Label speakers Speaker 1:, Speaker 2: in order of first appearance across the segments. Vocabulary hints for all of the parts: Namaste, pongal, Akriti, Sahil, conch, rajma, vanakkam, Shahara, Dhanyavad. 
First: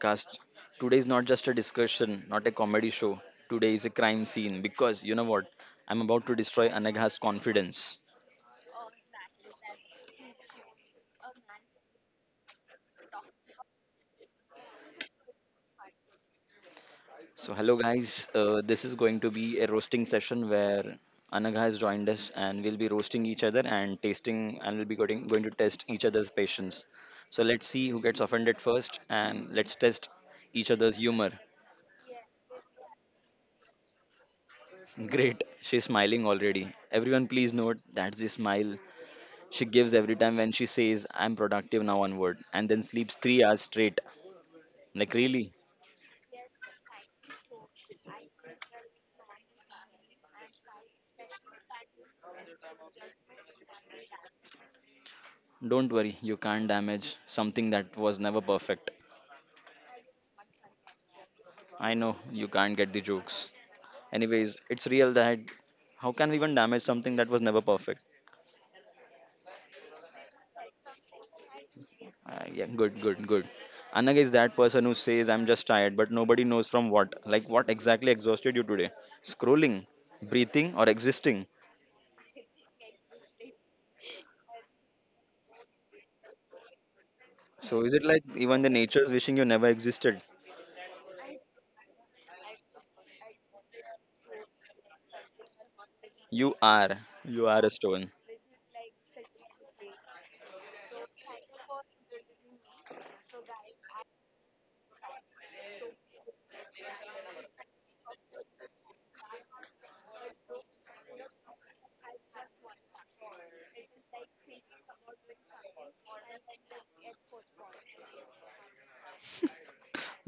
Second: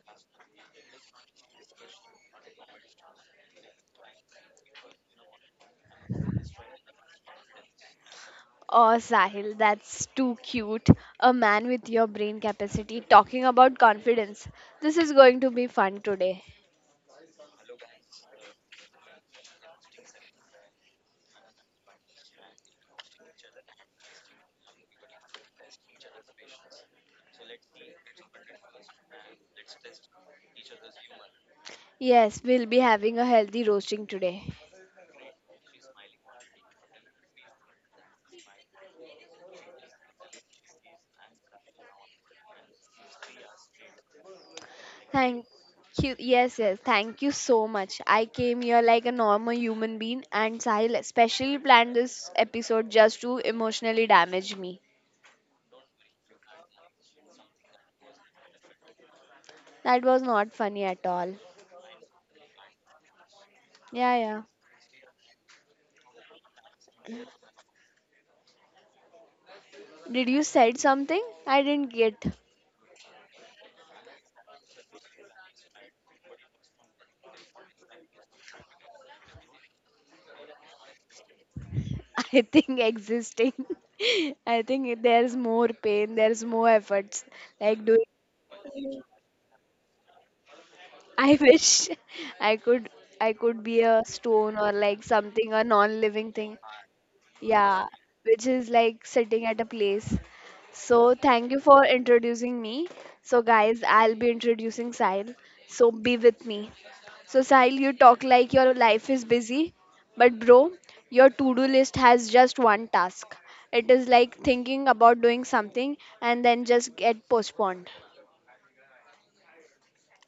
Speaker 1: podcast. Today is not just a discussion, not a comedy show. Today is a crime scene because you know what? I'm about to destroy Anagha's confidence.
Speaker 2: Oh, Sahil, that's too cute. A man with your brain capacity talking about confidence. This is going to be fun today.
Speaker 1: So, hello guys, this is going to be a roasting session where Anagha has joined us and we'll be roasting each other and tasting and we'll be going to test each other's patience. So, let's see who gets offended first and let's test each other's humor.
Speaker 2: Yes, we'll be having a healthy roasting today.
Speaker 1: Great, she's smiling already. Everyone, please note that's the smile she gives every time when she says, I'm productive now onward, and then sleeps 3 hours straight. Like,
Speaker 2: Thank
Speaker 1: really?
Speaker 2: you. Yes, Thank you so much. I came here like a normal human being, and Sahil especially planned this episode just to emotionally damage me.
Speaker 1: Don't worry, you can't damage something that was never perfect.
Speaker 2: That was not funny at all.
Speaker 1: I know you can't get the jokes.
Speaker 2: Yeah, yeah.
Speaker 1: Anyways, it's real that how can we even damage something that was never perfect?
Speaker 2: Did you said something? I didn't get.
Speaker 1: Yeah, good, good, good. Anag is that person who says, I'm just tired, but nobody knows from what. Like, what exactly exhausted you today? Scrolling, breathing, or existing?
Speaker 2: I think existing. I think there's more pain, there's more efforts.
Speaker 1: So,
Speaker 2: Like
Speaker 1: is
Speaker 2: doing
Speaker 1: it like even the nature's wishing you never existed?
Speaker 2: I wish I could I could be a stone or like something, a non living
Speaker 1: You
Speaker 2: thing.
Speaker 1: are. You are a
Speaker 2: Yeah,
Speaker 1: stone.
Speaker 2: which is like sitting at a place. So, thank you for introducing me. So, guys, I'll be introducing Sahil. So, be with me. So, Sahil, you talk like your life is busy, but bro, your to do list has just one task. It is like thinking about doing something and then just get postponed.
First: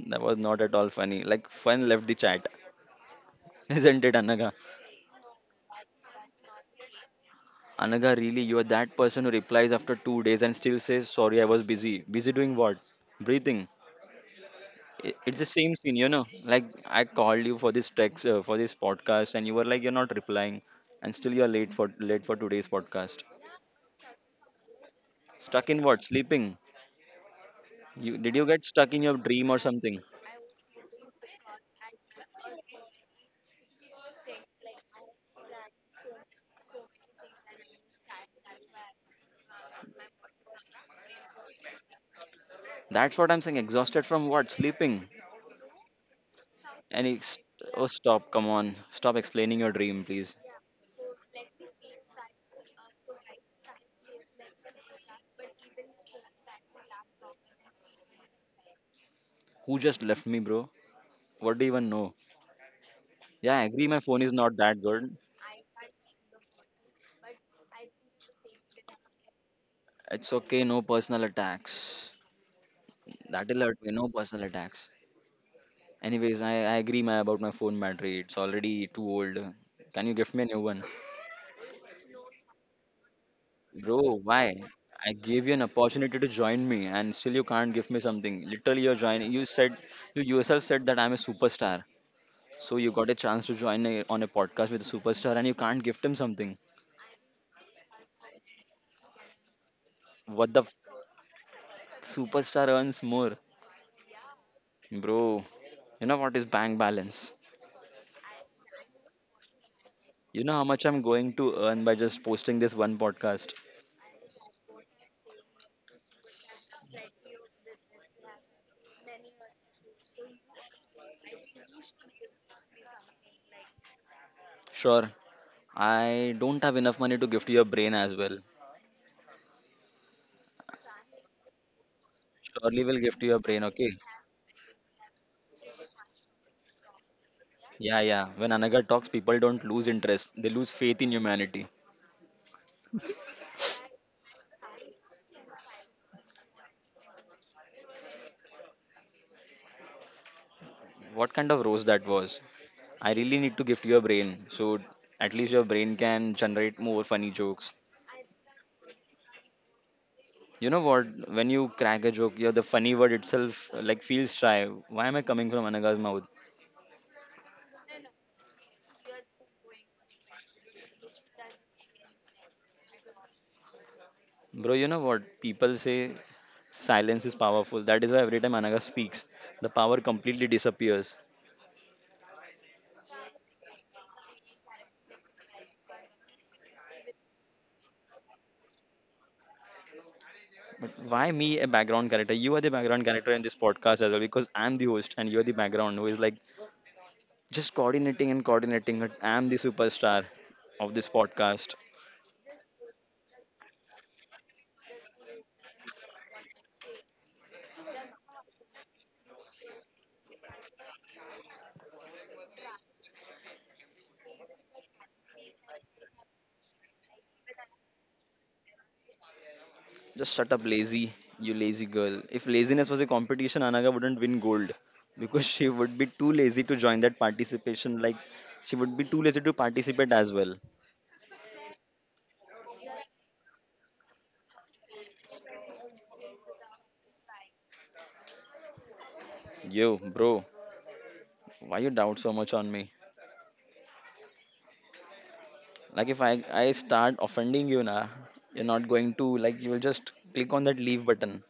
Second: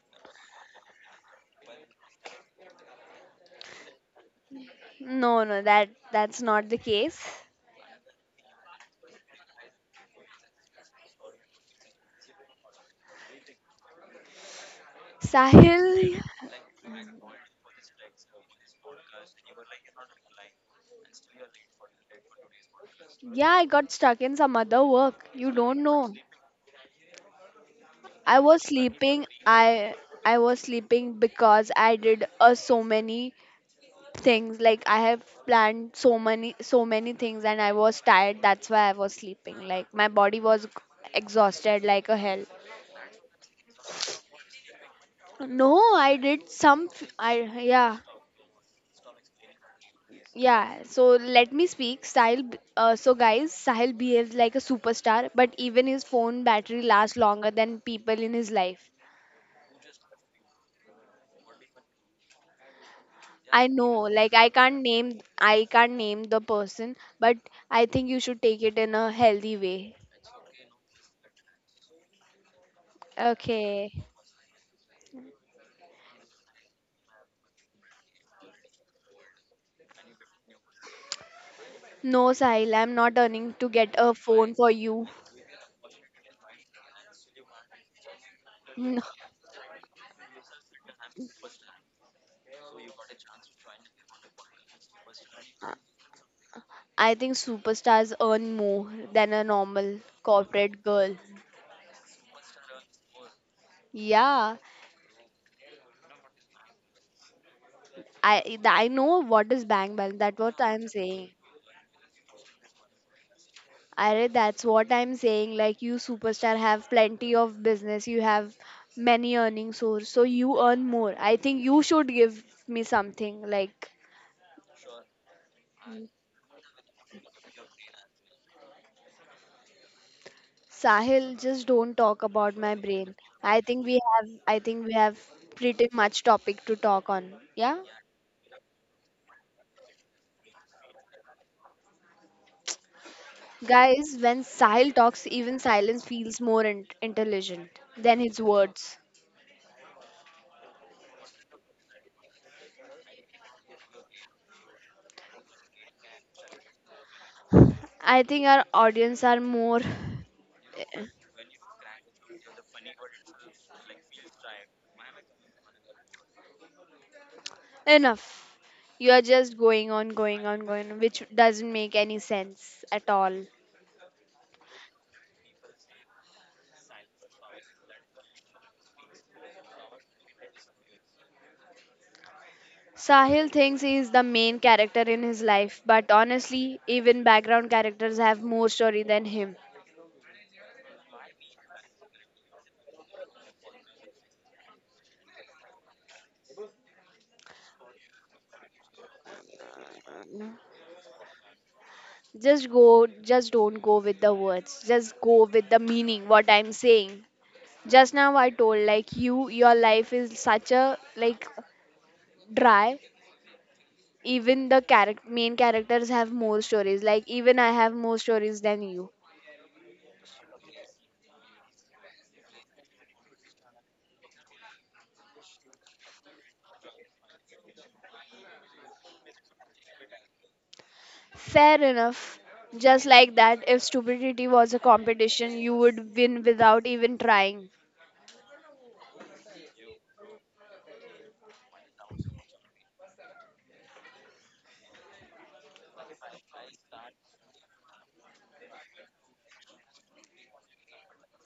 Speaker 1: That was not at all funny. Like, fun left the chat. Isn't it, Anaga?
Speaker 2: No, that's not the case.
Speaker 1: Anaga, really, you are that person who replies after 2 days and still says, Sorry, I was busy. Busy doing what? Breathing. It's the same
Speaker 2: Sahil,
Speaker 1: scene. Like, I called you for this text, for this podcast, and you were like, You're not replying. And still, you're late for today's podcast.
Speaker 2: yeah, I got stuck in some other work. You
Speaker 1: Stuck in
Speaker 2: don't
Speaker 1: what?
Speaker 2: know.
Speaker 1: Sleeping. You did
Speaker 2: I
Speaker 1: you
Speaker 2: was
Speaker 1: get stuck in your
Speaker 2: sleeping.
Speaker 1: dream or
Speaker 2: I
Speaker 1: something?
Speaker 2: I was sleeping because I did so many things. Like I have planned so many things, and I was tired. That's why I was sleeping. Like my body was exhausted like a hell.
Speaker 1: That's what I'm saying. Exhausted from what? Sleeping.
Speaker 2: No, I did some.
Speaker 1: And
Speaker 2: F-
Speaker 1: ex-
Speaker 2: I
Speaker 1: oh,
Speaker 2: yeah
Speaker 1: stop. Come on. Stop explaining your dream, please.
Speaker 2: yeah. So let me speak. So guys, Sahil behaves like a superstar, but even his phone battery lasts longer than people in his life.
Speaker 1: Who just left me, bro? What do you even know? Yeah, I
Speaker 2: I
Speaker 1: agree. My
Speaker 2: know,
Speaker 1: phone is
Speaker 2: like
Speaker 1: not that good.
Speaker 2: I can't name the person, but I think you should take it in a healthy way.
Speaker 1: It's okay. No personal attacks. That'll hurt
Speaker 2: Okay.
Speaker 1: me. No personal attacks. Anyways, I agree about my phone battery. It's already too old. Can you give me a new one?
Speaker 2: No, Sahil, I'm not earning to get a
Speaker 1: Bro,
Speaker 2: phone
Speaker 1: why?
Speaker 2: for you.
Speaker 1: I gave you an opportunity to join me and still you can't give me something. Literally you're
Speaker 2: No.
Speaker 1: joining. You yourself said that I'm a superstar. So you got a chance to join on a podcast with a superstar and you can't gift him something.
Speaker 2: I think superstars earn more than a normal
Speaker 1: What the
Speaker 2: corporate girl.
Speaker 1: superstar earns more?
Speaker 2: Yeah.
Speaker 1: Bro, you know what is bank balance?
Speaker 2: I know what is bank balance. That's
Speaker 1: You know
Speaker 2: what
Speaker 1: how much
Speaker 2: I'm
Speaker 1: I'm
Speaker 2: saying.
Speaker 1: going to earn by just posting this one podcast?
Speaker 2: Arey, that's what I'm saying. Like you superstar have plenty of business. You have many earning source. So you earn more. I think you should give me something like
Speaker 1: Sure, I don't have enough money to gift you a brain as well.
Speaker 2: Sahil, just don't talk about my
Speaker 1: Surely we'll
Speaker 2: brain.
Speaker 1: gift you a brain, okay?
Speaker 2: I think we have pretty much topic to talk on. Yeah?
Speaker 1: Yeah, yeah. When Anagar talks, people don't lose interest, they lose faith in humanity.
Speaker 2: Guys, when Sahil talks, even silence feels more intelligent than his words.
Speaker 1: What kind of roast that was? I really need to gift your brain so at least your brain can generate more funny jokes.
Speaker 2: I think our audience are more
Speaker 1: You know what? When you crack a joke, yeah, the funny word itself like feels shy. Why am I coming from Anagar's mouth?
Speaker 2: Enough. You are just going on, which doesn't make any sense at all.
Speaker 1: Bro, you know what? People say silence is powerful. That is why every time Anaga speaks, the power completely disappears.
Speaker 2: Sahil thinks he is the main character in his life, but honestly, even background characters have more story than him.
Speaker 1: But why me, a background character? You are the background character in this podcast as well because I'm the host and you're the background who is like just coordinating and coordinating it. I'm the superstar of this podcast.
Speaker 2: Just don't go with the words. Just go with the meaning, what I'm saying. Just now I told like you, your life is such a like dry. Even the character main characters have more stories. Like even I have more stories than you
Speaker 1: Just shut up, lazy, you lazy girl. If laziness was a competition, Anaga wouldn't win gold because she would be too lazy to join that participation. Like, she would be too lazy to participate as well.
Speaker 2: Fair enough. Just like that, if stupidity was a competition, you would win without even trying.
Speaker 1: Yo, bro, why you doubt so much on me? Like, if I start offending you, na, you're not going to, like, you'll just click on that leave button.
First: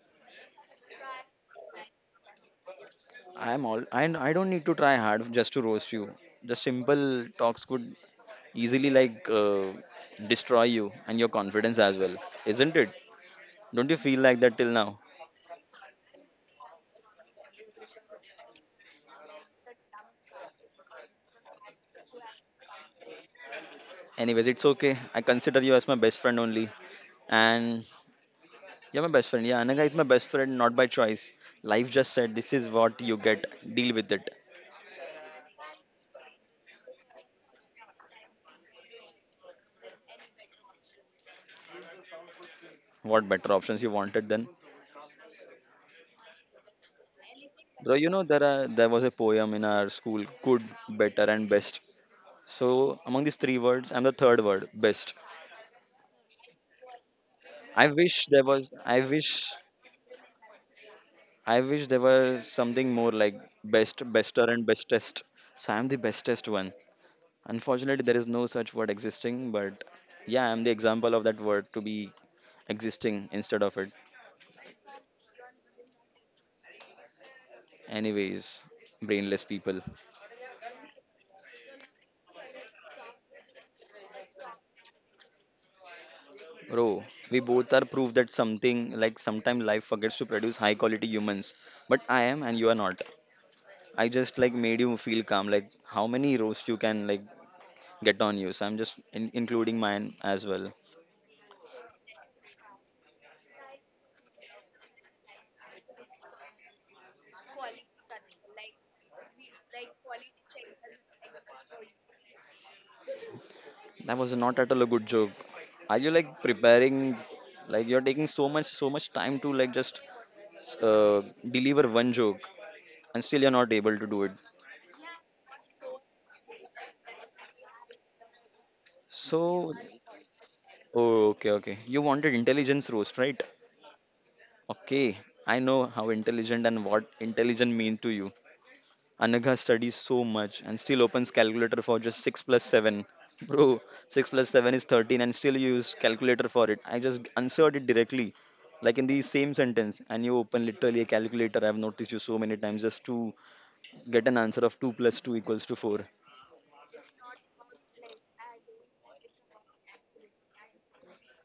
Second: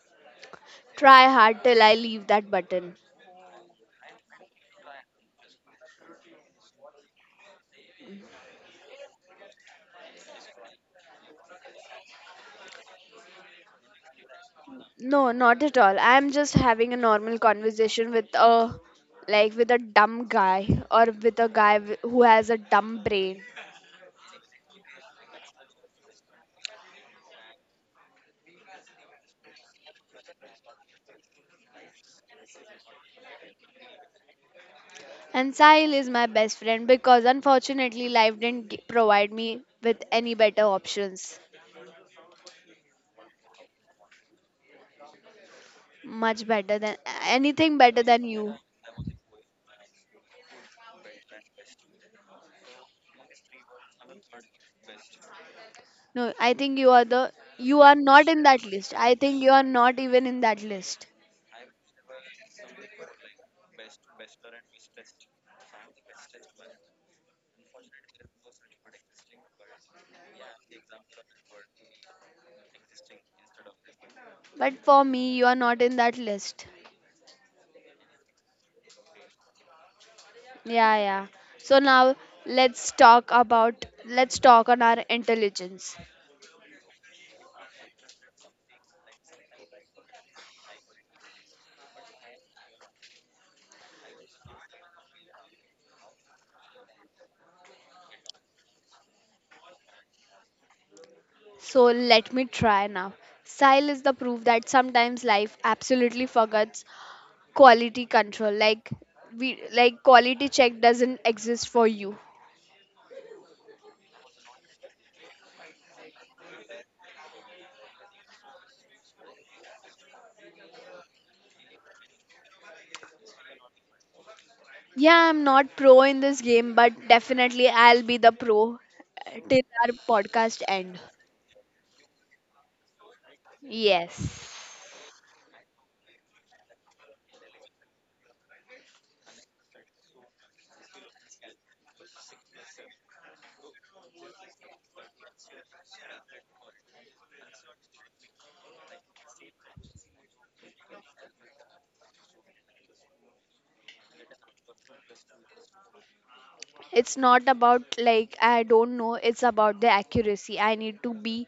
Speaker 2: Try hard till I leave that button.
Speaker 1: I'm all I don't need to try hard just to roast you. The simple talks could easily like destroy you and your confidence as well, isn't it? Don't you feel like that till now?
Speaker 2: No, not at all. I'm just having a normal conversation with a like with a dumb guy or with a who has a dumb brain.
Speaker 1: Anyways, it's okay. I consider you as my best friend only, and you're my best friend. Yeah, Anaga is my best friend, not by choice. Life just said this is what you get. Deal with it.
Speaker 2: And Sahil is my best friend because unfortunately life didn't gi- provide me with any better options.
Speaker 1: What better options you wanted then?
Speaker 2: Much better than anything
Speaker 1: Bro,
Speaker 2: better
Speaker 1: you know
Speaker 2: than you.
Speaker 1: there was a poem in our school, good, better, and best. So among these three words, I'm the third word, best.
Speaker 2: No, I think you are the you
Speaker 1: I
Speaker 2: are not
Speaker 1: wish
Speaker 2: in
Speaker 1: there
Speaker 2: that
Speaker 1: was.
Speaker 2: list.
Speaker 1: I
Speaker 2: I think you
Speaker 1: wish.
Speaker 2: are not even in that list.
Speaker 1: I wish there was something more like best, bester, and bestest. So I'm the bestest one. Unfortunately, there is no such word existing. But yeah, I'm the example of that word to be existing instead of it.
Speaker 2: But for me, you are not in that list.
Speaker 1: Anyways, brainless people.
Speaker 2: Yeah, yeah. So now let's talk on our intelligence.
Speaker 1: Bro, we both are proof that something like sometime life forgets to produce high quality humans. But I am and you are not. I just like made you feel calm. Like how many roast you can like get on you. So I'm just including mine as well.
Speaker 2: So let me try now. Style is the proof that sometimes life absolutely forgets quality control. We like quality check doesn't exist for you.
Speaker 1: That was not at all a good joke. Are you like preparing? Like you're taking so much time to like just uh, deliver one joke, and still you're not able to do it.
Speaker 2: Yeah, I'm not pro in this game, but definitely I'll be the pro till
Speaker 1: So
Speaker 2: our podcast end.
Speaker 1: oh, okay, okay. You wanted intelligence roast, right?
Speaker 2: Yes.
Speaker 1: Okay, I know how intelligent and what intelligent mean to you. Anagha studies so much and still opens calculator for just 6 plus 7. Bro, 6 plus 7 is 13 and still you use calculator for it. I just answered it directly, like in the same sentence, and you open literally a calculator. I've noticed you so many times just to get an answer of 2 plus 2 equals to 4.
Speaker 2: It's not about like I don't know, it's about the accuracy. I need to be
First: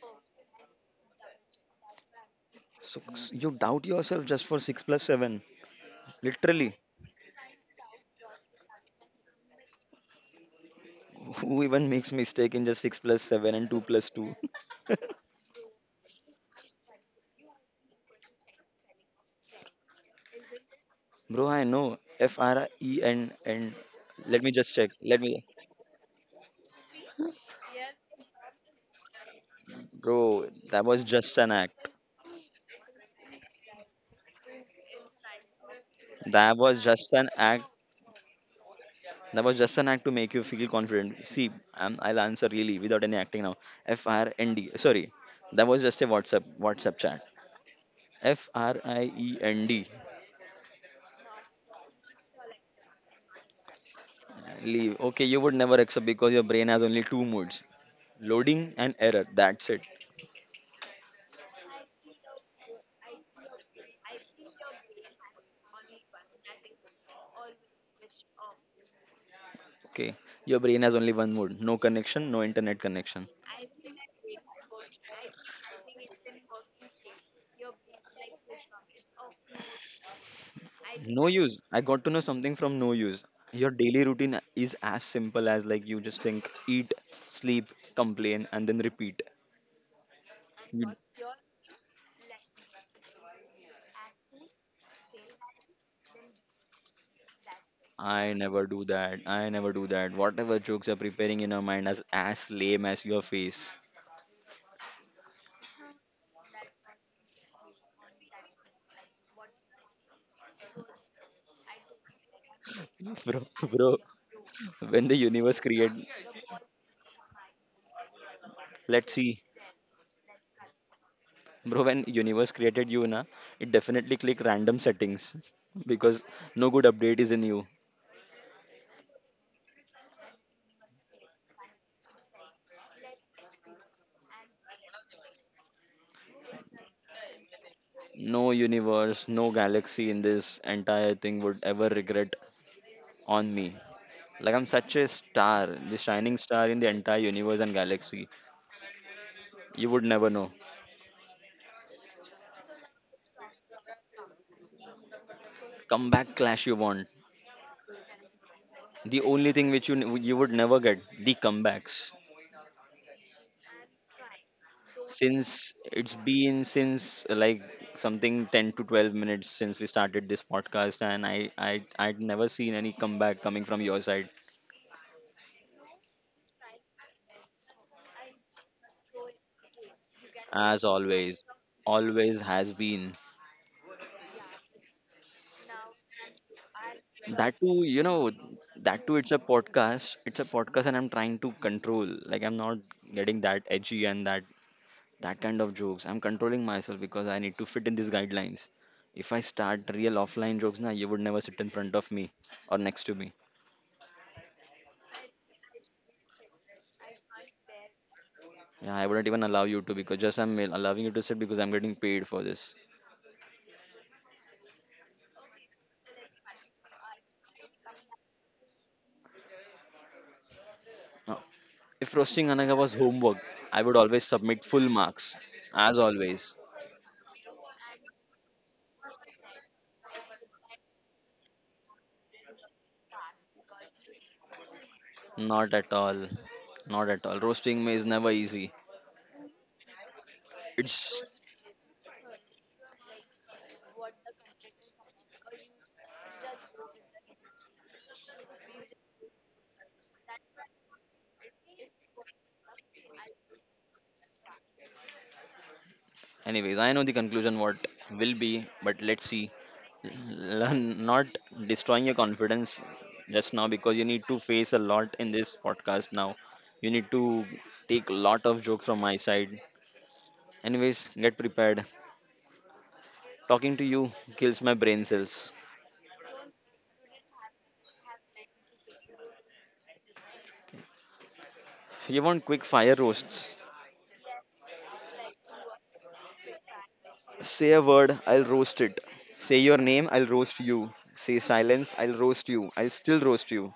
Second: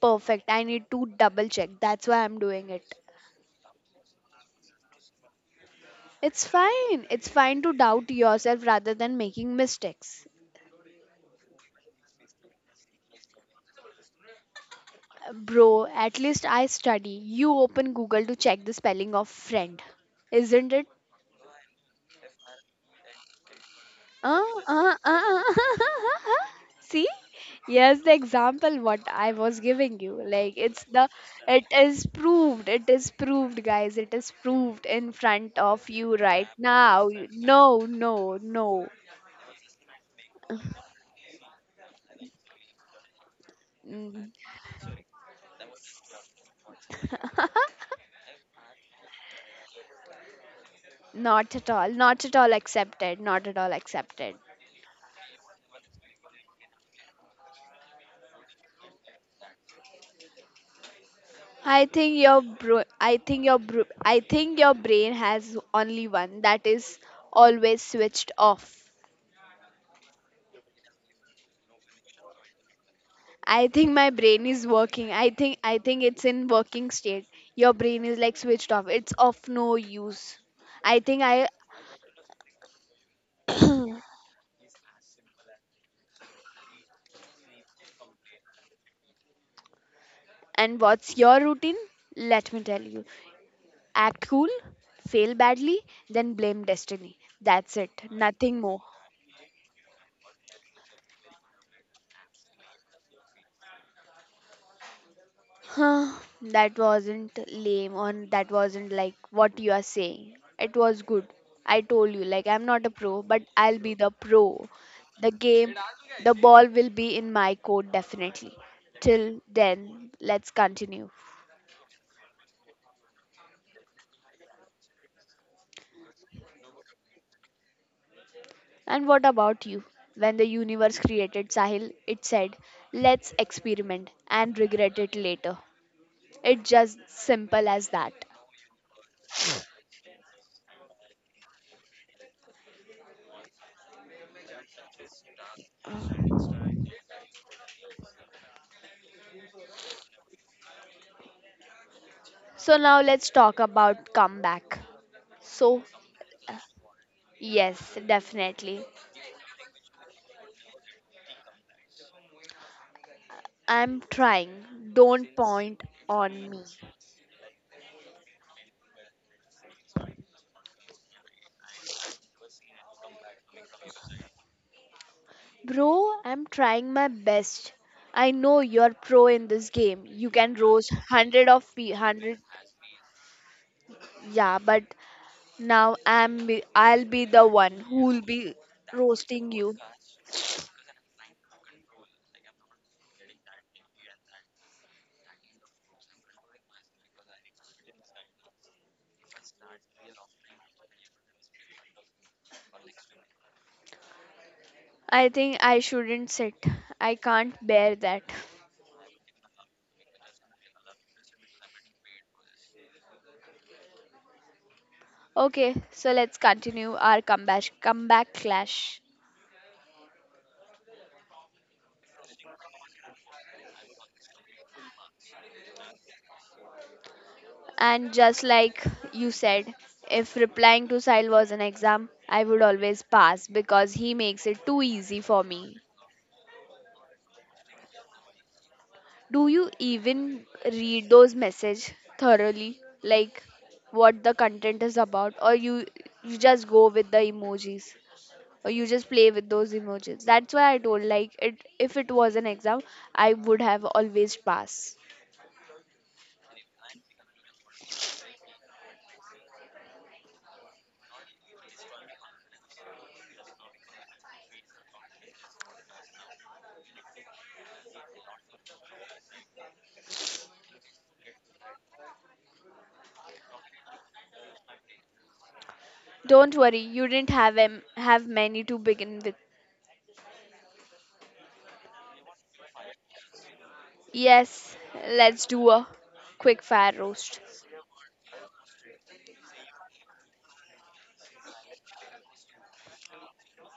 Speaker 2: perfect. I need to double check. That's why I'm doing it.
Speaker 1: So you doubt yourself just for 6 plus 7.
Speaker 2: It's
Speaker 1: Literally.
Speaker 2: fine. It's fine to doubt yourself rather than making mistakes.
Speaker 1: Who even makes mistake in just 6 plus 7 and 2 plus 2?
Speaker 2: Bro, at least I study. You open Google to check the spelling of friend. Isn't it?
Speaker 1: Bro, I know. FREN and let
Speaker 2: Uh,
Speaker 1: me just check.
Speaker 2: uh,
Speaker 1: Let
Speaker 2: uh.
Speaker 1: me
Speaker 2: See? Yes, the example what I was giving you.
Speaker 1: Bro, that was just an
Speaker 2: It
Speaker 1: act.
Speaker 2: is proved. It is proved, guys. It is proved in front of you right
Speaker 1: That was
Speaker 2: now.
Speaker 1: just an act.
Speaker 2: No.
Speaker 1: That was just an act to make you feel confident. See, I'll answer really without any acting now. F
Speaker 2: Mm,
Speaker 1: R N D. Sorry, that was just a WhatsApp chat. FRIEND.
Speaker 2: Not at all. Not at all accepted.
Speaker 1: Leave. Okay, you would never accept because your brain has only two moods: loading and error. That's it.
Speaker 2: I think your brain has only one that is always switched off.
Speaker 1: Okay, your brain has only one mode: no connection, no internet connection.
Speaker 2: I think my brain is working. I think it's in working state. Your brain is like switched off. It's of no use. I think
Speaker 1: No
Speaker 2: I
Speaker 1: use. I got to know something from no use. Your daily routine is as simple as like you just think, eat, sleep, complain, and then repeat.
Speaker 2: and
Speaker 1: You,
Speaker 2: what's your routine? Let me tell you. Act cool, fail badly, then blame destiny. That's it.
Speaker 1: I
Speaker 2: Nothing
Speaker 1: never
Speaker 2: more.
Speaker 1: do that. I never do that. Whatever jokes are preparing in your mind as lame as your face.
Speaker 2: Huh, that wasn't lame or that wasn't like what you are saying. It was good. I told you, like, I'm not a pro,
Speaker 1: Bro.
Speaker 2: but I'll be
Speaker 1: Bro,
Speaker 2: the pro.
Speaker 1: when the
Speaker 2: The
Speaker 1: universe
Speaker 2: game,
Speaker 1: created,
Speaker 2: the ball will be in my court definitely.
Speaker 1: let's
Speaker 2: Till
Speaker 1: see,
Speaker 2: then, let's continue.
Speaker 1: bro. When universe created you, na, it definitely click random settings because no good update is in you.
Speaker 2: And what about you? When the universe created Sahil, it said, let's experiment and regret it later. It's just simple as that.
Speaker 1: No universe, no galaxy in this entire thing would ever regret on me. Like I'm such a star, the shining star in the entire universe and galaxy. You would never know.
Speaker 2: So now let's talk about comeback. So
Speaker 1: Comeback clash you want.
Speaker 2: Yes, definitely.
Speaker 1: The only thing which you would never get the comebacks.
Speaker 2: I'm trying. Don't
Speaker 1: Since
Speaker 2: point
Speaker 1: it's
Speaker 2: on me.
Speaker 1: been since like something 10 to 12 minutes since we started this podcast, and I'd never seen any comeback coming from your side.
Speaker 2: Bro, I'm trying my best. I know you're pro in this game. You
Speaker 1: As
Speaker 2: can roast
Speaker 1: always,
Speaker 2: 100 of pe- 100.
Speaker 1: always has been.
Speaker 2: Yeah, but now I'll be the
Speaker 1: That too,
Speaker 2: one who'll be
Speaker 1: it's a
Speaker 2: roasting you.
Speaker 1: podcast, and I'm trying to control, like, I'm not getting that edgy and that kind of jokes. I'm controlling myself because I need to fit in these guidelines. If I start real offline jokes now, you would never sit in front of me or next to me.
Speaker 2: I think I shouldn't sit. I can't bear that.
Speaker 1: Yeah, I wouldn't even allow you to, because just I'm allowing you to sit because I'm getting paid for this.
Speaker 2: Okay, so let's continue our comeback clash.
Speaker 1: Now, if roasting Anaga was homework, I would always submit full marks as always.
Speaker 2: And just like you said, if replying to Sahil was an exam, I would always pass because he makes it too easy for
Speaker 1: Not
Speaker 2: me.
Speaker 1: at all. Not at all. Roasting me is never easy.
Speaker 2: Do you even read
Speaker 1: It's
Speaker 2: those messages thoroughly? Like what the content is about or you just go with the emojis or you just play with those emojis. That's why I told like it if it was an exam, I would have always passed.
Speaker 1: Anyways, I know the conclusion what will be, but let's see. Learn not destroying your confidence just now because you need to face a lot in this podcast now. You need to take a lot of jokes from my side. Anyways, get prepared. Talking to you kills my brain cells.
Speaker 2: Don't worry, you didn't have many to begin with.
Speaker 1: You want quick fire roasts?
Speaker 2: Yes, let's do a quick fire roast.
Speaker 1: Say a word, I'll roast it. Say your name, I'll roast you. Say silence, I'll roast you. I'll still roast you.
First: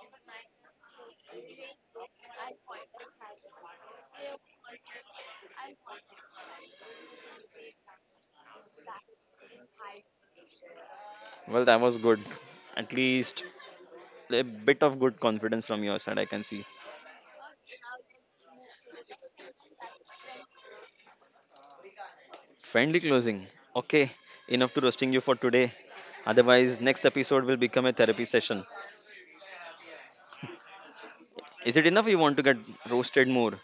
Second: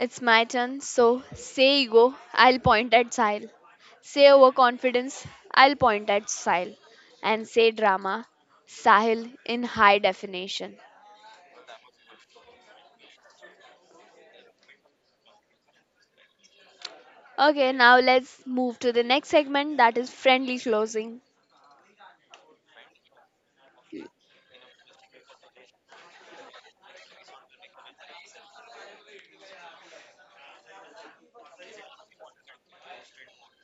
Speaker 2: It's my turn, so say ego, I'll point at Sile. Say overconfidence, I'll point at Sile. And say drama, Sahil in high definition.
Speaker 1: Well, that was good. At least a bit of good confidence from your side, I can see.
Speaker 2: Okay, now let's move to the next segment that is friendly closing.
Speaker 1: Friendly closing. Okay, enough to roasting you for today. Otherwise, next episode will become a therapy session. Is it enough you want to get roasted more?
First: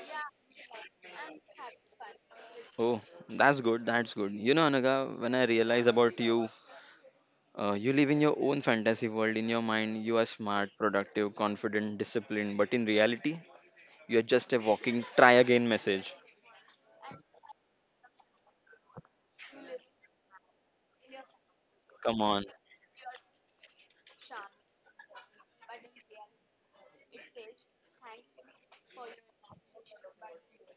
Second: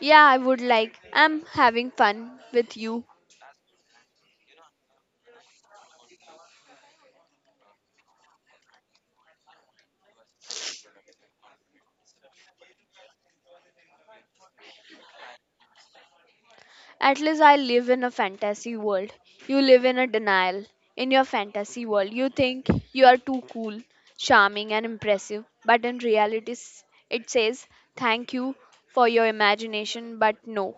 Speaker 2: Yeah, I would like, I'm having fun with
Speaker 1: Oh,
Speaker 2: you
Speaker 1: that's good, that's good. You know, Anaga, when I realize about you, you live in your own fantasy world. In your mind, you are smart, productive, confident, disciplined. But in reality, you are just a walking try again message.
Speaker 2: At least I live in a fantasy world. You live in a denial. In your fantasy world,
Speaker 1: Come
Speaker 2: you
Speaker 1: on,
Speaker 2: think you are too cool, charming, and impressive. But in reality, s- it says, Thank you for your imagination, but no.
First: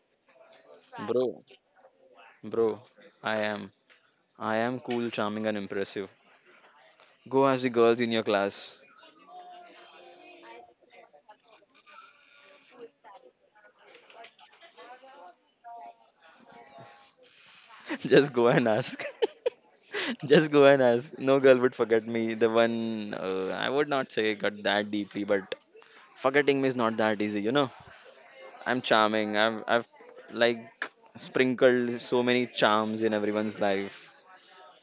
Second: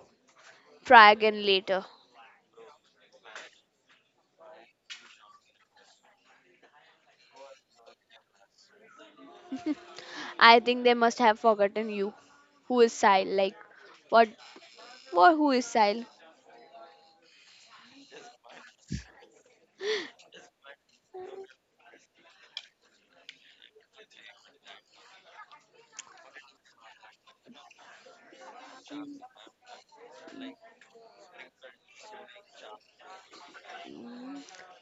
Speaker 2: Try
Speaker 1: bro,
Speaker 2: again later.
Speaker 1: bro, I am. I am cool, charming, and impressive. Go ask the girls in your class.
Speaker 2: I think they must have forgotten you. Who is Sile? Like, what? What? Who is Sile?
Speaker 1: Just go and ask. Just go and ask. No girl would forget me. The one I would not say got that deeply, but forgetting me is not that easy. I'm charming. I've like sprinkled so many charms in everyone's life.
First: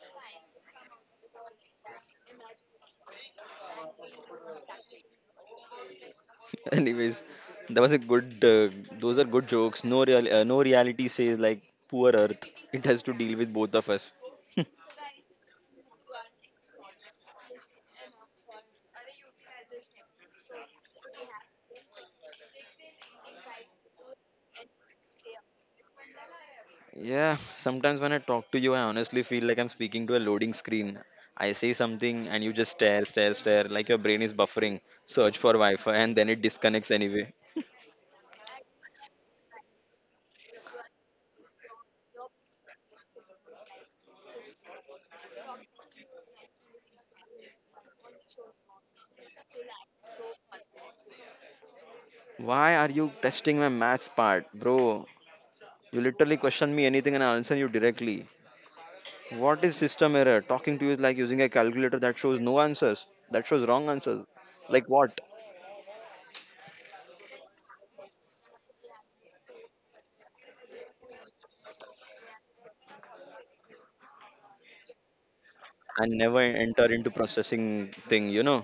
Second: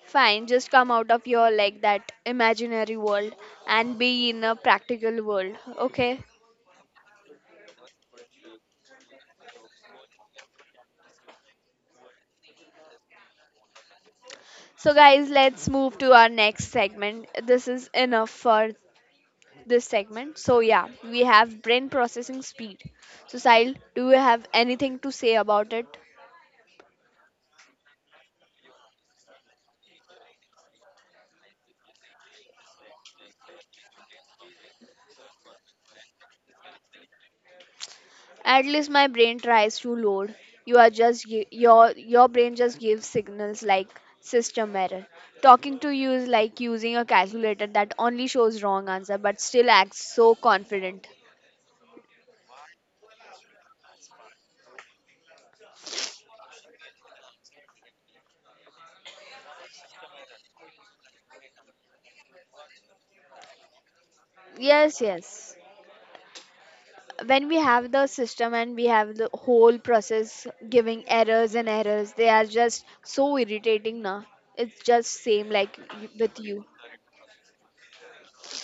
Speaker 2: Fine, just come out of your like that imaginary world and be in a practical world, okay?
Speaker 1: Anyways, that was a good. Those are good jokes. No real. No reality says like poor Earth. It has to deal with both of us.
Speaker 2: So, guys, let's move to our next segment. This is enough for this segment. So, yeah, we have brain processing speed. So, Sahil, do you have anything to say about it?
Speaker 1: Yeah, sometimes when I talk to you, I honestly feel like I'm speaking to a loading screen. I say something and you just stare, stare, stare, like your brain is buffering. Search for Wi Fi and then it disconnects anyway.
Speaker 2: At least my brain tries to load. You are your brain just gives signals like system error. Talking to you is like using a calculator that only shows wrong answer but still acts so confident.
Speaker 1: Why are you testing my maths part, bro? You literally question me anything and I'll answer you directly. What is system error? Talking to you is like using a calculator that shows no answers, that shows wrong answers. Like
Speaker 2: Yes,
Speaker 1: what?
Speaker 2: yes. When we have the system and we have the whole process giving errors and errors they are just so irritating now it's just same like
Speaker 1: And never
Speaker 2: with you
Speaker 1: enter into processing thing you know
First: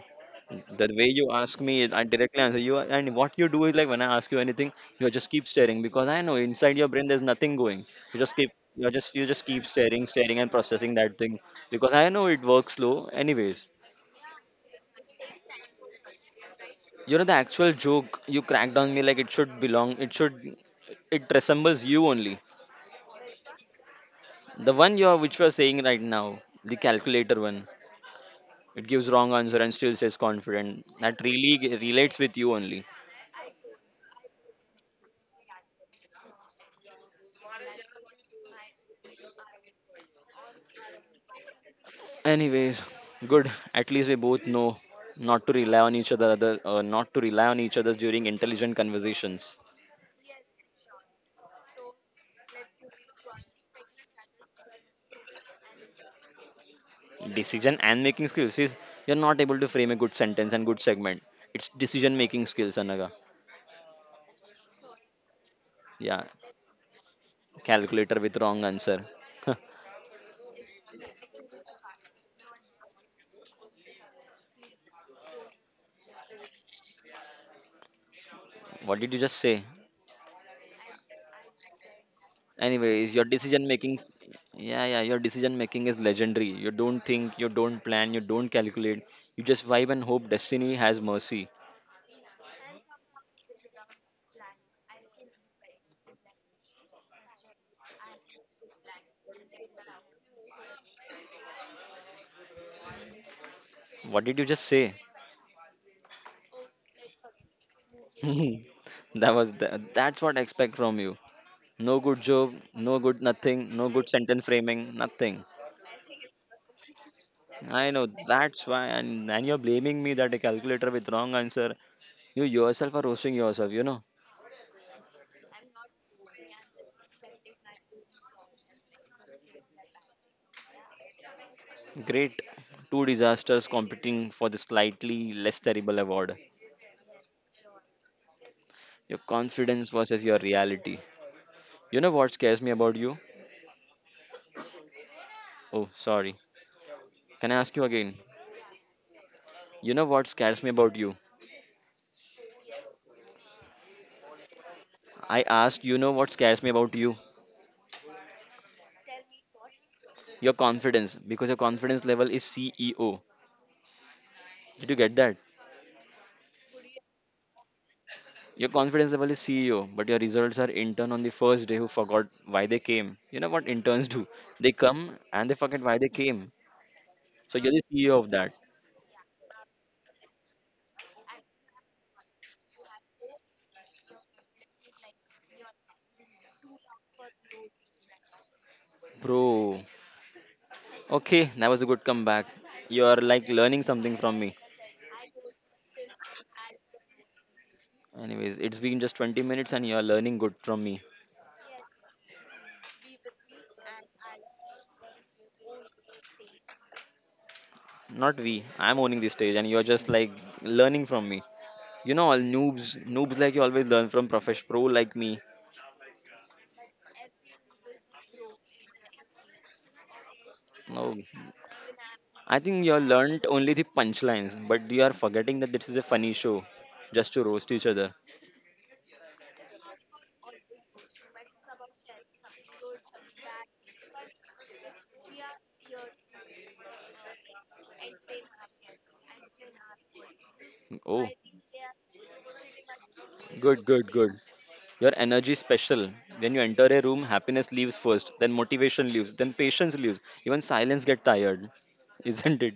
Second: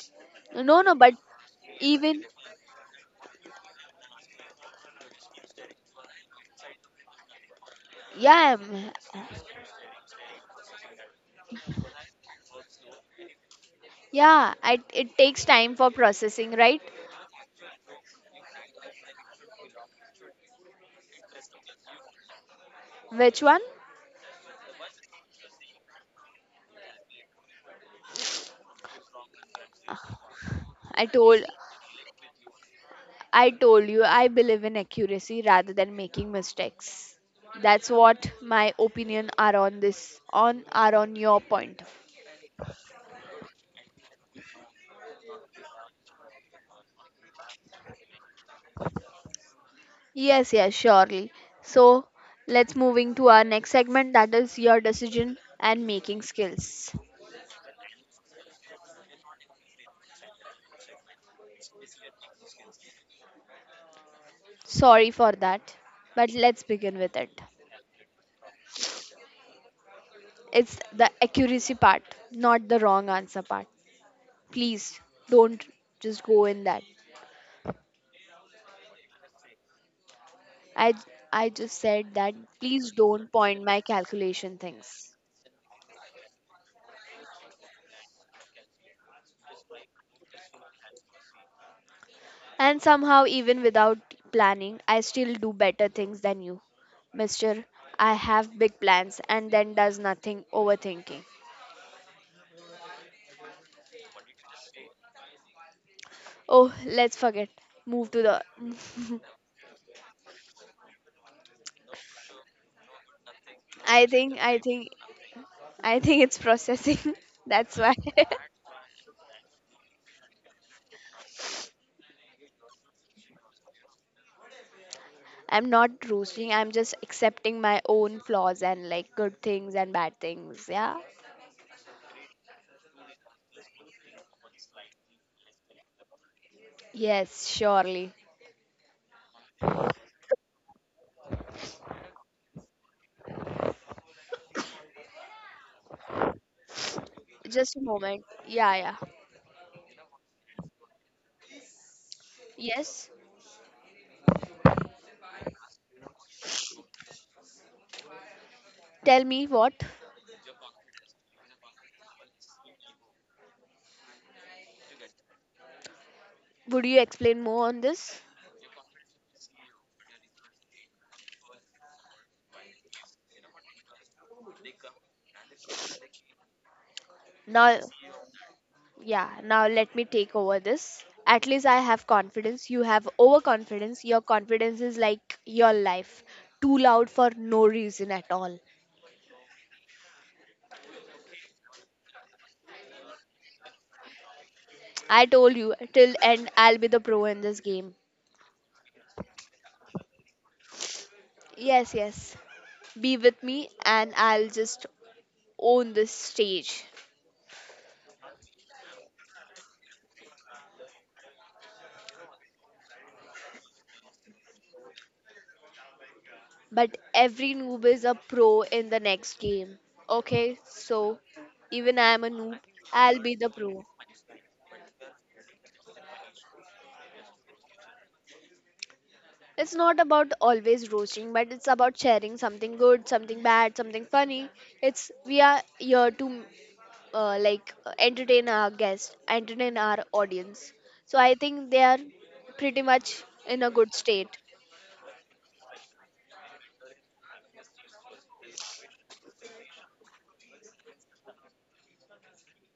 Speaker 2: no
Speaker 1: the
Speaker 2: no
Speaker 1: way
Speaker 2: but
Speaker 1: you ask me, I
Speaker 2: even
Speaker 1: directly answer you. And what you do is like when I ask you anything, you just keep staring because I know inside your brain there's nothing going. you just keep
Speaker 2: yeah
Speaker 1: you
Speaker 2: I'm-
Speaker 1: just you just keep staring, staring and processing that thing because I know it works slow. Anyways,
Speaker 2: yeah it takes time for processing right
Speaker 1: you know the actual joke you cracked on me, like it should belong, it should. It resembles you only.
Speaker 2: which one
Speaker 1: The one you are, which you are saying right now. The calculator one. It gives wrong answer and still says confident.
Speaker 2: i
Speaker 1: That
Speaker 2: told
Speaker 1: really relates with you only.
Speaker 2: I told you I believe in accuracy rather than making mistakes that's what my opinion are on your point.
Speaker 1: Anyways, good. At least we both know not to rely on each other, not to rely on each other during intelligent conversations.
Speaker 2: Yes, surely. So let's moving to our next segment that is your decision and making skills.
Speaker 1: Decision and making skills. See, you're not able to frame a good sentence and good segment. It's decision making skills, Anaga.
Speaker 2: Sorry for that,
Speaker 1: Yeah,
Speaker 2: but let's begin with it.
Speaker 1: calculator with wrong answer.
Speaker 2: It's the accuracy part, not the wrong answer part. Please don't just go in that.
Speaker 1: What did you just say?
Speaker 2: I I just said that please
Speaker 1: Anyways, your
Speaker 2: don't point
Speaker 1: decision
Speaker 2: my
Speaker 1: making,
Speaker 2: calculation
Speaker 1: yeah, yeah,
Speaker 2: things.
Speaker 1: your decision making is legendary. You don't think, you don't plan, you don't calculate. You just vibe and hope destiny has mercy.
Speaker 2: And somehow even without planning, I still do better things than you. Mister, I have big plans and then does nothing overthinking.
Speaker 1: What did you just say?
Speaker 2: Oh, let's forget. Move to the.
Speaker 1: That was the, that's what I expect from you. No good joke, no good nothing, no
Speaker 2: I
Speaker 1: good
Speaker 2: think,
Speaker 1: sentence
Speaker 2: I think,
Speaker 1: framing, nothing.
Speaker 2: I think it's processing. That's
Speaker 1: I
Speaker 2: why
Speaker 1: know that's why, and you're blaming me that a calculator with wrong answer. You yourself are roasting yourself. You know,
Speaker 2: I'm not roasting. I'm just accepting my own flaws and like good things and bad things. Yeah.
Speaker 1: great two disasters competing for the slightly less terrible award.
Speaker 2: Yes, surely.
Speaker 1: Your confidence versus your reality. You know what scares me about you? Oh, sorry. Can I ask
Speaker 2: Just a
Speaker 1: you again?
Speaker 2: moment. Yeah.
Speaker 1: You know what scares me about you?
Speaker 2: Yes.
Speaker 1: I asked, you know what scares me about you?
Speaker 2: Tell me what?
Speaker 1: Your confidence, because your confidence level is CEO. Did you get that?
Speaker 2: Would you explain more on this?
Speaker 1: Your confidence level is CEO, but your results are intern on the first day who forgot why they came. You know what interns do? They come and they forget why they came. So you're
Speaker 2: Now.
Speaker 1: the CEO of that.
Speaker 2: Yeah, now let me take over this. At least I have confidence. You have overconfidence. Your confidence is like your life. Too loud for no reason at all.
Speaker 1: Bro, okay, that was a good comeback. You are like learning something from me.
Speaker 2: I told you, till end, I'll be the pro in this game.
Speaker 1: Anyways, it's been just 20 minutes and you are learning good from me.
Speaker 2: Yes, yes. Be with me and I'll just own this stage.
Speaker 1: Not we, I'm owning this stage and you're just like learning from me. All noobs like you always learn from profesh pro like me.
Speaker 2: But every noob is a pro in the next game. Okay,
Speaker 1: No,
Speaker 2: so even I am a
Speaker 1: I
Speaker 2: noob,
Speaker 1: think you
Speaker 2: I'll be
Speaker 1: learned
Speaker 2: the
Speaker 1: only the
Speaker 2: pro.
Speaker 1: punchlines, but you are forgetting that this is a funny show, just to roast each other.
Speaker 2: It's not about always roasting, but it's about sharing something good, something bad, something funny. It's we are here to like entertain our guests, entertain our audience. So
Speaker 1: Oh,
Speaker 2: I think they are pretty much in a
Speaker 1: good,
Speaker 2: good
Speaker 1: good,
Speaker 2: state.
Speaker 1: good. Your energy is special. When you enter a room, happiness leaves first, then motivation leaves, then patience leaves. Even silence get tired, isn't it?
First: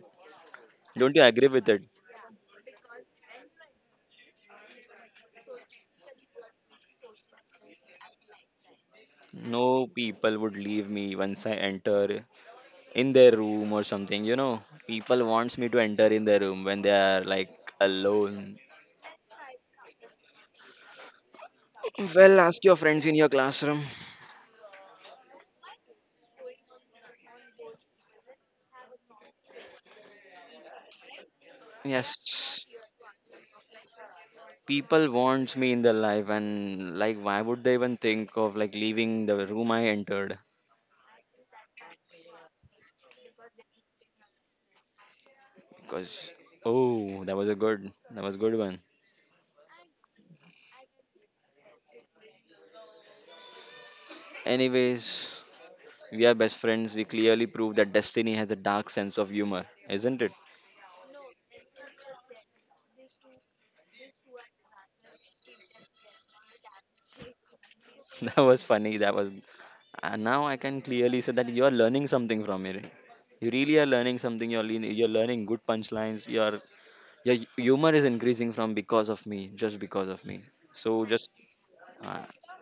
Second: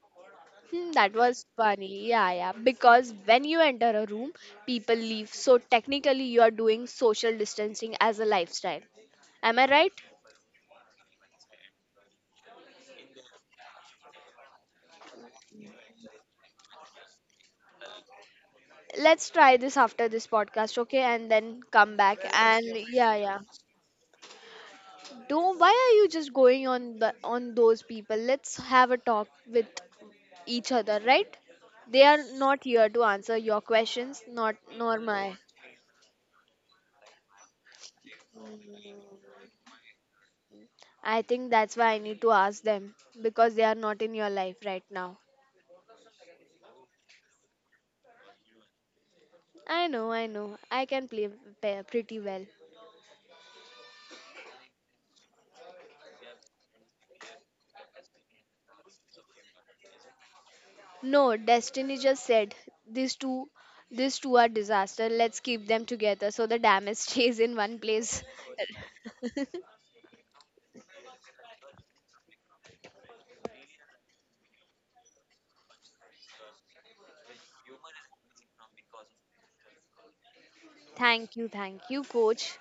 Speaker 2: Hmm, that
Speaker 1: Don't you
Speaker 2: was
Speaker 1: agree with it?
Speaker 2: funny. Yeah, yeah. Because when you enter a room, people leave. So technically, you are doing social distancing as a lifestyle. Am I
Speaker 1: No,
Speaker 2: right?
Speaker 1: people would leave me once I enter in their room or something. People wants me to enter in their room when they are like alone.
Speaker 2: Let's try this after this podcast, okay? And then come back.
Speaker 1: Well, ask
Speaker 2: And
Speaker 1: your friends in
Speaker 2: yeah,
Speaker 1: your
Speaker 2: yeah.
Speaker 1: classroom.
Speaker 2: Don't. Why are you just going on the on those people? Let's have a talk with each other, right? They are not
Speaker 1: Yes,
Speaker 2: here to answer your questions, not nor
Speaker 1: people
Speaker 2: my.
Speaker 1: want me in their life, and like, why would they even think of like leaving the room I entered?
Speaker 2: I think that's why I need to ask them because they are not in your life right now.
Speaker 1: Because Oh, that was good one.
Speaker 2: I know, I know. I can play pretty well.
Speaker 1: Anyways, we are best friends. We clearly prove that destiny has a dark sense of humor, isn't it?
Speaker 2: No, Destiny just said these two these two are disaster. Let's keep them together so the damage stays in one place.
Speaker 1: That was funny. And now I can clearly say that you are learning something from it. You really are learning something. You're learning good punchlines. You're Yeah. Humor is increasing from because of me, just because of me. So just,
Speaker 2: Thank you, thank you,
Speaker 1: uh,
Speaker 2: coach.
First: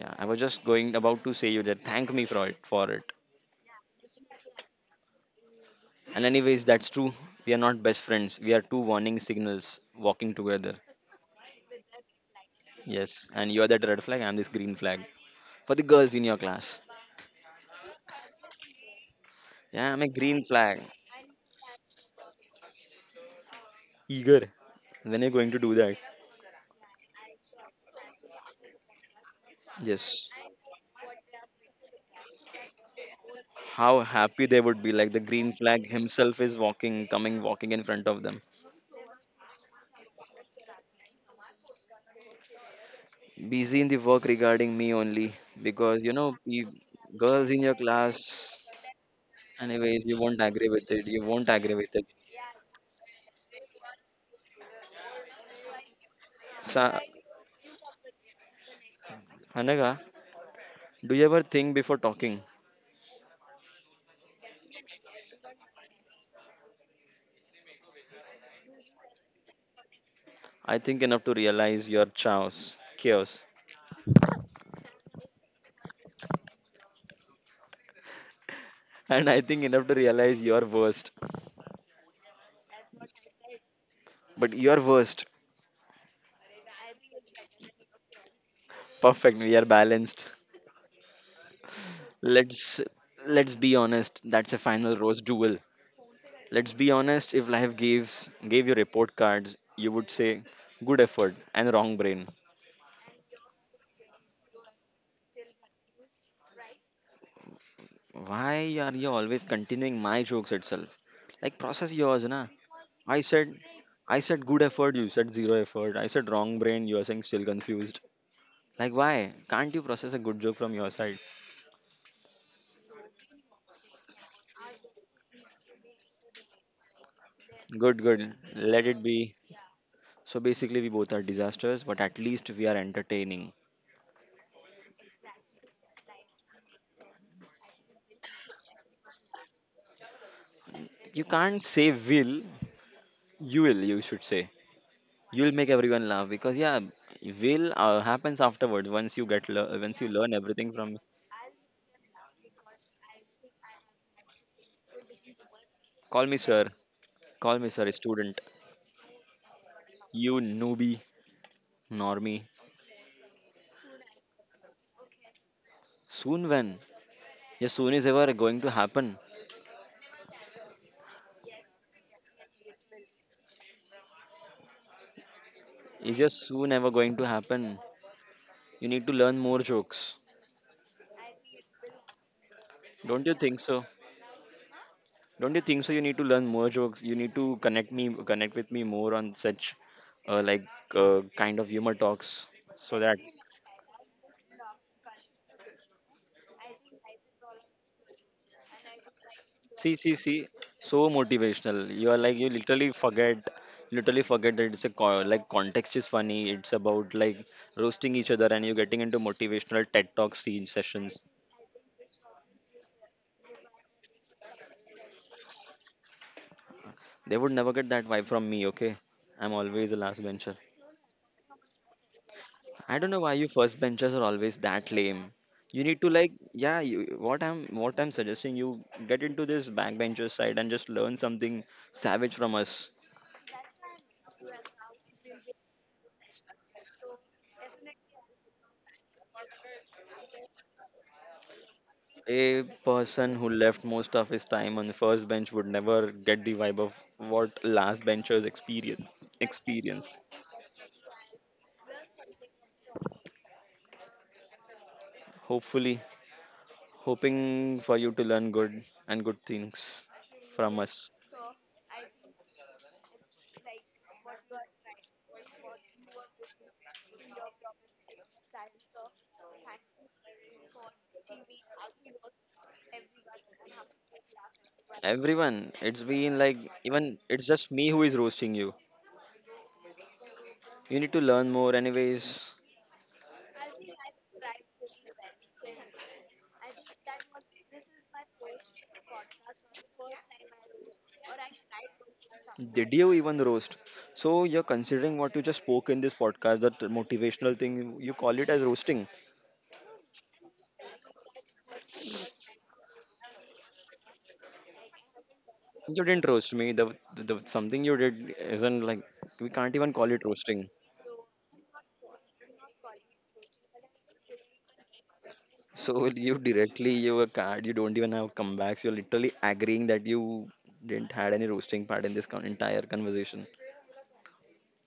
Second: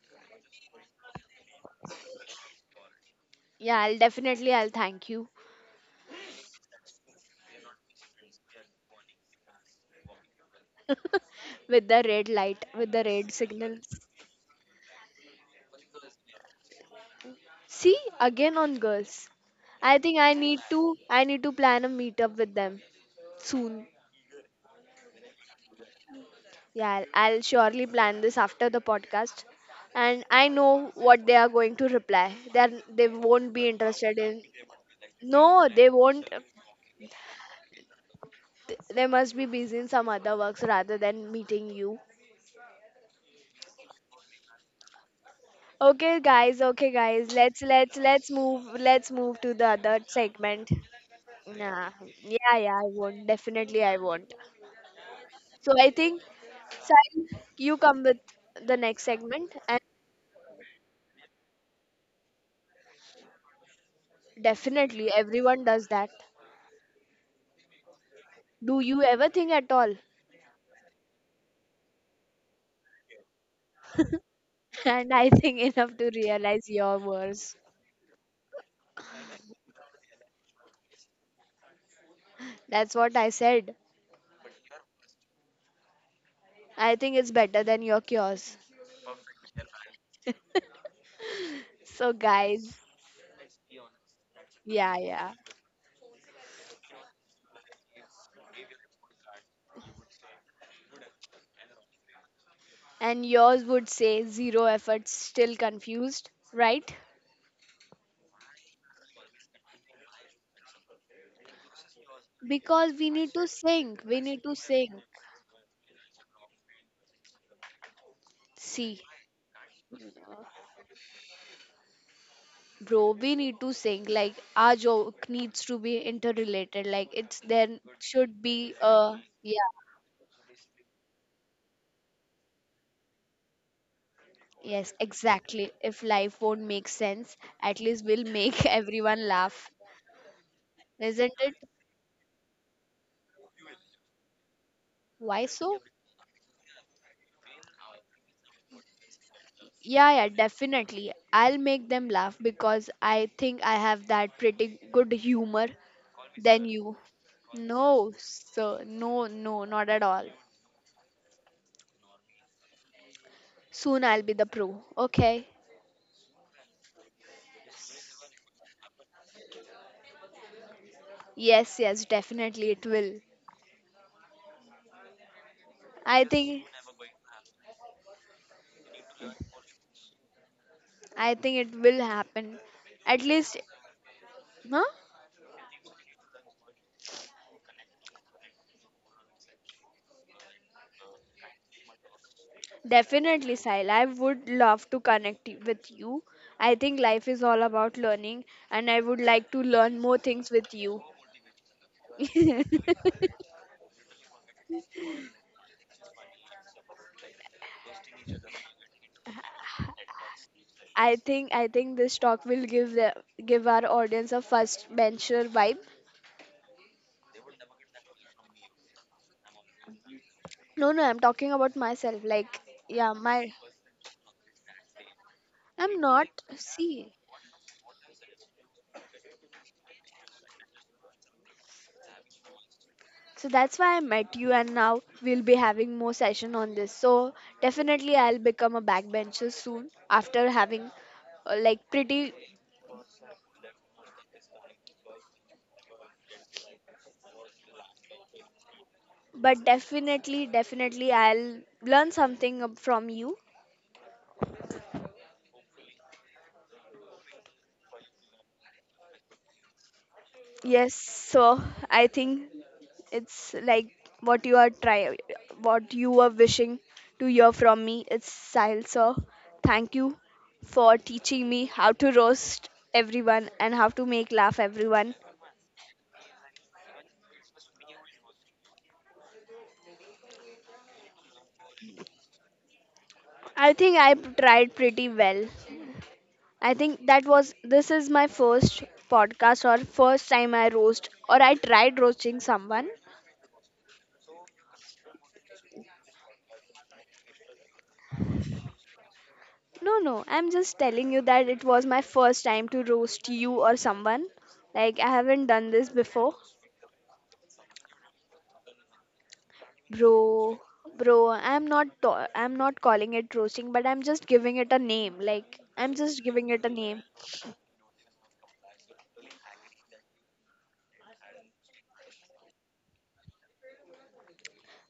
Speaker 1: yeah, I was just going about to say you that thank me for it.
Speaker 2: Yeah, I'll definitely I'll thank you.
Speaker 1: And anyways, that's true. We are not best friends. We are two warning signals walking together.
Speaker 2: With the red light, with the
Speaker 1: Yes,
Speaker 2: red
Speaker 1: and you are
Speaker 2: signal.
Speaker 1: that red flag. I'm this green flag for the girls in your class.
Speaker 2: See, again on girls.
Speaker 1: Yeah,
Speaker 2: I
Speaker 1: I'm a
Speaker 2: think
Speaker 1: green flag.
Speaker 2: I need to plan a meetup with them soon.
Speaker 1: Eager. When you're going to do that?
Speaker 2: Yeah, I'll surely plan this after the podcast. And
Speaker 1: Yes.
Speaker 2: I know what they are going to reply. They are, they won't be
Speaker 1: How
Speaker 2: interested in.
Speaker 1: happy they would be! Like the green
Speaker 2: No,
Speaker 1: flag
Speaker 2: they won't.
Speaker 1: himself is walking, coming, walking in front of them.
Speaker 2: They must be busy in some other works rather than meeting you.
Speaker 1: Busy in the work regarding me only because you
Speaker 2: Okay,
Speaker 1: know
Speaker 2: guys.
Speaker 1: the
Speaker 2: Okay, guys.
Speaker 1: girls
Speaker 2: Let's
Speaker 1: in your
Speaker 2: let's let's
Speaker 1: class.
Speaker 2: move. Let's move to the other
Speaker 1: Anyways, you won't
Speaker 2: segment.
Speaker 1: agree with it, you won't agree
Speaker 2: Nah.
Speaker 1: with it.
Speaker 2: Yeah, yeah, I won't. Definitely, I won't. So I think,
Speaker 1: Sa-
Speaker 2: Sai, you come with the next segment, and
Speaker 1: Hanaga, do you ever think before talking?
Speaker 2: definitely everyone does that. Do you ever think at all?
Speaker 1: I think enough to realize your chaos.
Speaker 2: And I think enough to realize your worst.
Speaker 1: And I think enough to realize your worst.
Speaker 2: That's what I said.
Speaker 1: but your worst
Speaker 2: I think it's better than your cures.
Speaker 1: Perfect, we are balanced.
Speaker 2: So,
Speaker 1: let's
Speaker 2: guys,
Speaker 1: let's be honest, that's a
Speaker 2: yeah,
Speaker 1: final rose
Speaker 2: yeah.
Speaker 1: duel. Let's be honest, if life gives gave you report cards, you would say good effort and wrong brain.
Speaker 2: And yours would say zero effort, still confused, right?
Speaker 1: Why are you always continuing my jokes itself? Like process yours, na.
Speaker 2: Because we
Speaker 1: I
Speaker 2: need to
Speaker 1: said
Speaker 2: sing. We
Speaker 1: I
Speaker 2: need
Speaker 1: said
Speaker 2: to
Speaker 1: good effort,
Speaker 2: sing.
Speaker 1: you said zero effort. I said wrong brain, you are saying still confused. Like
Speaker 2: See.
Speaker 1: why? Can't you process a good joke from your side?
Speaker 2: Bro, we need to sing. Like our joke needs to be interrelated. Like it's there
Speaker 1: Good, good.
Speaker 2: should be
Speaker 1: Let it
Speaker 2: a
Speaker 1: be.
Speaker 2: yeah.
Speaker 1: So basically we both are disasters, but at least we are entertaining.
Speaker 2: Yes, exactly. If life won't make sense, at least we'll make everyone laugh.
Speaker 1: You
Speaker 2: Isn't it?
Speaker 1: can't say will, you should say.
Speaker 2: Why
Speaker 1: You'll make
Speaker 2: so?
Speaker 1: everyone laugh because yeah, will happens afterwards once you
Speaker 2: Yeah, yeah,
Speaker 1: learn everything from.
Speaker 2: definitely. I'll make them laugh because I think I have that pretty good humor
Speaker 1: Call me
Speaker 2: than
Speaker 1: sir.
Speaker 2: you.
Speaker 1: Call me sir,
Speaker 2: No,
Speaker 1: student.
Speaker 2: sir. No, no, not at all.
Speaker 1: You newbie, normie.
Speaker 2: Soon I'll be the pro. Okay.
Speaker 1: Soon when? Your soon is ever going to happen.
Speaker 2: Yes, yes, definitely it will.
Speaker 1: Is
Speaker 2: I
Speaker 1: your
Speaker 2: think
Speaker 1: soon ever going to happen? You need to learn more jokes.
Speaker 2: I think it will happen. At
Speaker 1: Don't you
Speaker 2: least,
Speaker 1: think so?
Speaker 2: huh?
Speaker 1: Don't you think so? You need to learn more jokes. You need to connect with me more on such, like, kind of humor talks, so that.
Speaker 2: Definitely, Sahil. I would love to connect with you. I think life is all about learning, and I would like to
Speaker 1: See,
Speaker 2: learn
Speaker 1: see,
Speaker 2: more
Speaker 1: see,
Speaker 2: things with you.
Speaker 1: so motivational. You are like you literally forget that it's a like context is funny. It's about like roasting each other, and you're getting into motivational TED Talk scene sessions.
Speaker 2: I think this talk will give the give our audience a first bencher vibe.
Speaker 1: They would never get that vibe from me. Okay, I'm always the last bencher.
Speaker 2: No, no, I'm talking about myself. Like,
Speaker 1: I don't
Speaker 2: yeah,
Speaker 1: know why you
Speaker 2: my
Speaker 1: first benchers are always that lame. You
Speaker 2: I'm
Speaker 1: need to like,
Speaker 2: not.
Speaker 1: yeah,
Speaker 2: See,
Speaker 1: you, what I'm suggesting you get into this backbencher side and just learn something savage from us.
Speaker 2: so that's why I met you, and now we'll be having more session on this. So definitely, I'll become a backbencher soon after having like pretty,
Speaker 1: A person who left most of his time on the first bench would never get the vibe of what last benchers experience.
Speaker 2: but
Speaker 1: Experience.
Speaker 2: definitely, definitely, I'll learn something from you.
Speaker 1: Hopefully, hoping for you to learn good things from
Speaker 2: Yes.
Speaker 1: us.
Speaker 2: So I think it's like what you are try, what you were wishing to hear from me. It's Sahil sir. Thank you for teaching me how to roast everyone and how to make laugh everyone.
Speaker 1: Everyone, it's been like even it's just me who is roasting you. You need to learn more, anyways.
Speaker 2: I think I tried pretty well. I think that was this is my first podcast or first time I roast or I tried roasting someone.
Speaker 1: Did you even roast? So you're considering what you just spoke in this podcast, that motivational thing. You call it as roasting.
Speaker 2: No, no, I'm just telling you that it was my first time to roast you or someone. Like I haven't done this
Speaker 1: You didn't
Speaker 2: before.
Speaker 1: roast me. The something you did isn't like we can't even call it
Speaker 2: Bro,
Speaker 1: roasting.
Speaker 2: bro, I'm not calling it roasting, but I'm just giving it a name. Like I'm
Speaker 1: So
Speaker 2: just
Speaker 1: you
Speaker 2: giving it a
Speaker 1: directly
Speaker 2: name.
Speaker 1: you were card. You don't even have comebacks. You're literally agreeing that you didn't had any roasting part in this entire conversation.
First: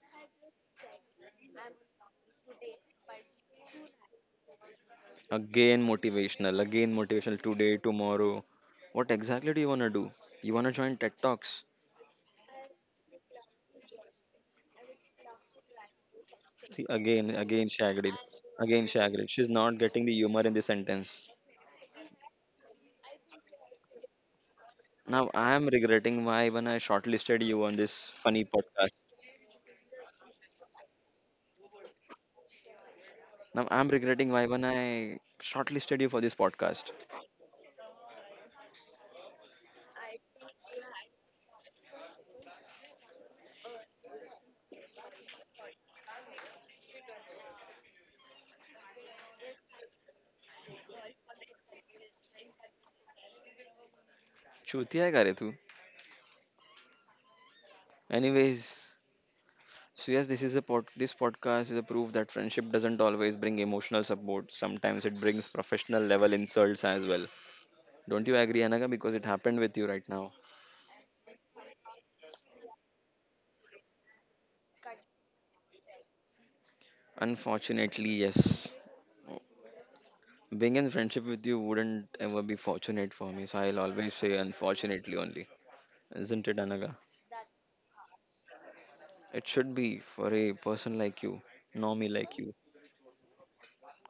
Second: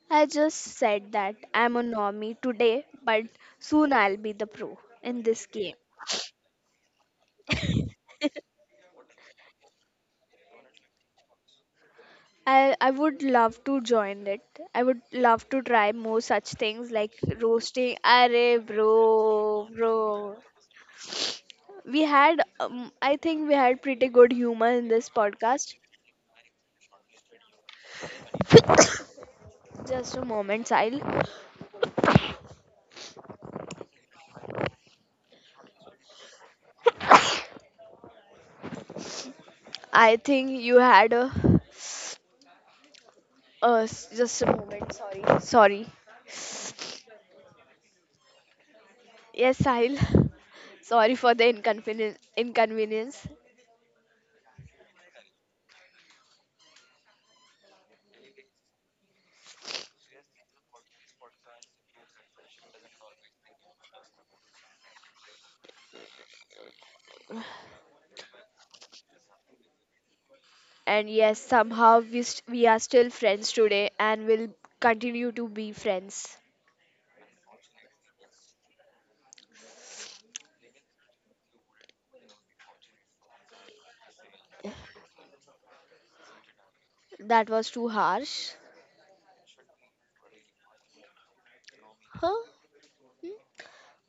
Speaker 2: I just said that I'm a normie today, but soon I'll be the pro in this game.
Speaker 1: Again motivational today, tomorrow. What exactly do? You wanna join TED Talks?
Speaker 2: I would love to join it. I would love to try more such
Speaker 1: See
Speaker 2: things like
Speaker 1: again, again
Speaker 2: roasting.
Speaker 1: Shagrid,
Speaker 2: Arey
Speaker 1: again Shagrid. She's
Speaker 2: bro,
Speaker 1: not getting the
Speaker 2: bro.
Speaker 1: humor in the sentence.
Speaker 2: We had, I think we had pretty good humor in this
Speaker 1: Now I am
Speaker 2: podcast.
Speaker 1: regretting why when I shortlisted you on this funny podcast.
Speaker 2: Just a moment, Sahil.
Speaker 1: Now I'm regretting why when I shortlisted you for this podcast.
Speaker 2: I think you had a, just a moment. Sorry, sorry. Yes, Sahil. Sorry for the inconvenience. Inconvenience.
Speaker 1: Chuti hai kare tu. Anyways, so yes, this is a pod. This podcast is a proof that friendship doesn't always bring emotional support. Sometimes it brings professional level insults as well. Don't you agree, Anaga? Because it happened with you right now.
Speaker 2: And yes, somehow we are still friends today, and will continue to be friends.
Speaker 1: Unfortunately, yes. Being in friendship with you wouldn't ever be fortunate for me, so I'll always say unfortunately only. Isn't it, Anaga?
Speaker 2: That was too harsh.
Speaker 1: It should be for a person like you, normie like
Speaker 2: Huh?
Speaker 1: you.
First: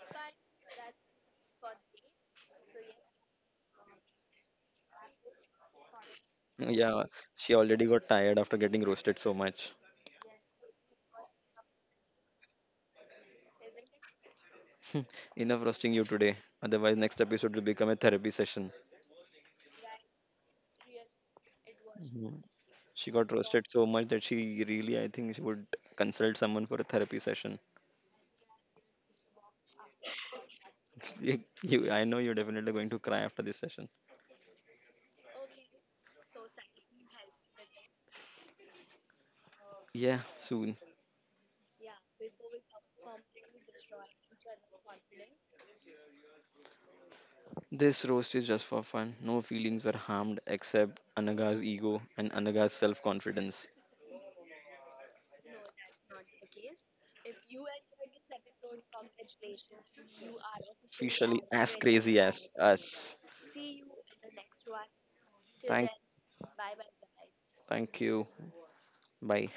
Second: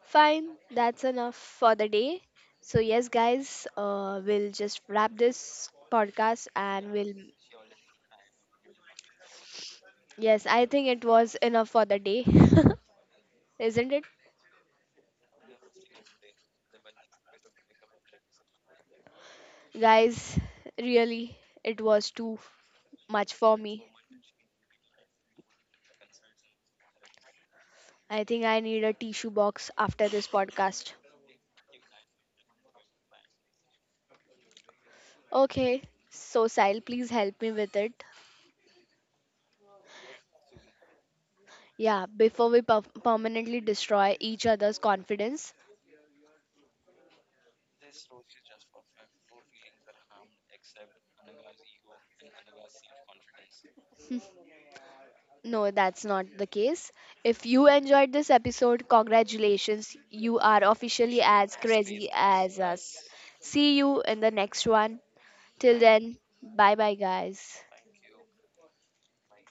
Speaker 2: Fine, that's enough for the day. So yes, guys, we'll just wrap this podcast and
Speaker 1: Yeah,
Speaker 2: we'll.
Speaker 1: she already got tired after getting roasted so much.
Speaker 2: Yes, I think it was enough for the day, isn't it,
Speaker 1: Enough roasting you today. Otherwise, next episode will become a therapy session.
Speaker 2: guys? Really, it was too
Speaker 1: Mhm. She got
Speaker 2: much for
Speaker 1: roasted so
Speaker 2: me.
Speaker 1: much that she really, I think, she would consult someone for a therapy session.
Speaker 2: I think I need a tissue box after this podcast.
Speaker 1: you, I know you're definitely going to cry after this session.
Speaker 2: Okay, so Sile, please help me with it.
Speaker 1: Yeah, soon.
Speaker 2: Yeah, before we permanently destroy each other's confidence.
Speaker 1: This roast is just for fun. No feelings were harmed except Anaga's ego and Anaga's self confidence.
Speaker 2: No, that's not the case. If you enjoyed this episode, congratulations. You are officially
Speaker 1: Officially
Speaker 2: as
Speaker 1: as
Speaker 2: crazy
Speaker 1: crazy as
Speaker 2: as us.
Speaker 1: us.
Speaker 2: See you in the next one. Till
Speaker 1: Thank,
Speaker 2: then, bye bye, guys.
Speaker 1: thank you. Bye.